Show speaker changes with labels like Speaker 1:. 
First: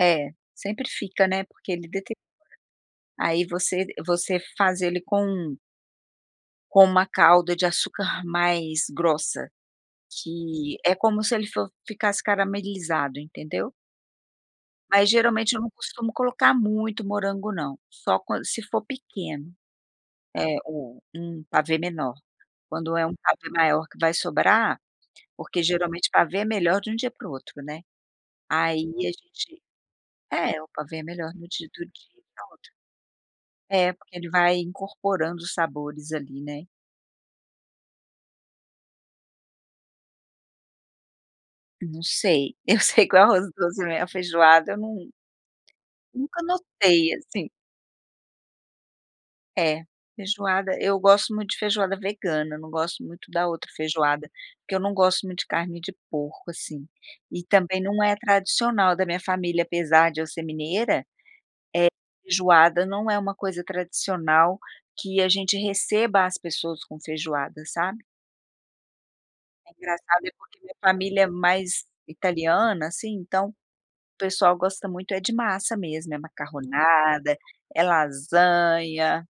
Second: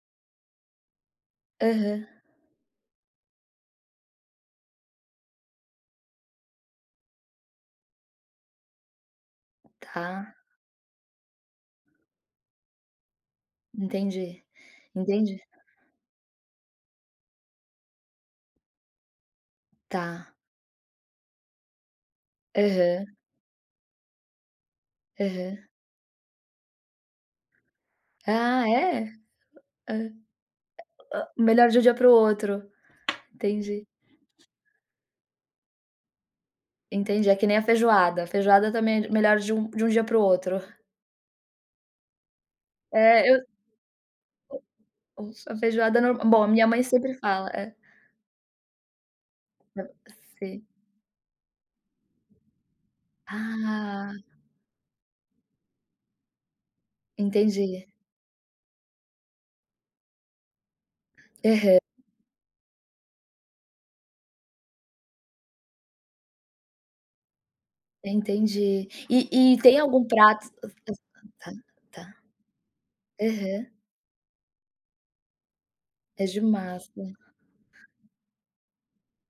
Speaker 1: É, sempre fica, né, porque ele
Speaker 2: Aham.
Speaker 1: deteriora. Aí, você você faz ele com com uma calda de açúcar mais grossa,
Speaker 2: Tá.
Speaker 1: que é como se ele for ficasse caramelizado, entendeu?
Speaker 2: Entendi,
Speaker 1: Mas,
Speaker 2: entendi.
Speaker 1: geralmente, eu não costumo colocar muito morango não, só quando se for pequeno.
Speaker 2: Tá.
Speaker 1: É, ou um pavê menor. Quando é
Speaker 2: Aham.
Speaker 1: um pavê maior que vai sobrar, porque
Speaker 2: Aham.
Speaker 1: geralmente pavê é melhor de um dia para o outro, né.
Speaker 2: Ah,
Speaker 1: Aí
Speaker 2: é? Eh
Speaker 1: a gente
Speaker 2: hã. Eh
Speaker 1: é, o pavê é
Speaker 2: hã
Speaker 1: melhor no di
Speaker 2: melhor de um
Speaker 1: do
Speaker 2: dia para o
Speaker 1: dia e do
Speaker 2: outro.
Speaker 1: outro.
Speaker 2: Entendi!
Speaker 1: É, porque ele vai incorporando sabores ali, né.
Speaker 2: Entendi, é que nem a feijoada. A feijoada também é di melhor de um de um dia para o outro.
Speaker 1: Não sei. Eu sei que o
Speaker 2: É, eu
Speaker 1: arroz doce, não é. A feijoada eu não
Speaker 2: O um só a feijoada é nor Bom,
Speaker 1: nunca
Speaker 2: a minha mãe
Speaker 1: notei,
Speaker 2: sempre
Speaker 1: assim.
Speaker 2: fala, eh
Speaker 1: É,
Speaker 2: Ah, sei.
Speaker 1: feijoada, eu gosto muito de feijoada vegana, não gosto muito da outra
Speaker 2: Ah!
Speaker 1: feijoada. Que não gosto muito de carne de porco, assim, e também
Speaker 2: Entendi.
Speaker 1: não é tradicional da minha família, apesar de eu ser mineira, eh,
Speaker 2: Aham.
Speaker 1: feijoada não é uma coisa tradicional, que a gente receba as pessoas com feijoada, sabe.
Speaker 2: Entendi. E e tem algum
Speaker 1: Engraçado, é
Speaker 2: prato
Speaker 1: porque minha família é
Speaker 2: [unintelligible]
Speaker 1: mais
Speaker 2: tá.
Speaker 1: italiana, assim, então,
Speaker 2: Aham.
Speaker 1: o pessoal gosta muito é de massa mesmo. É
Speaker 2: É de massa.
Speaker 1: macarronada, é lasanha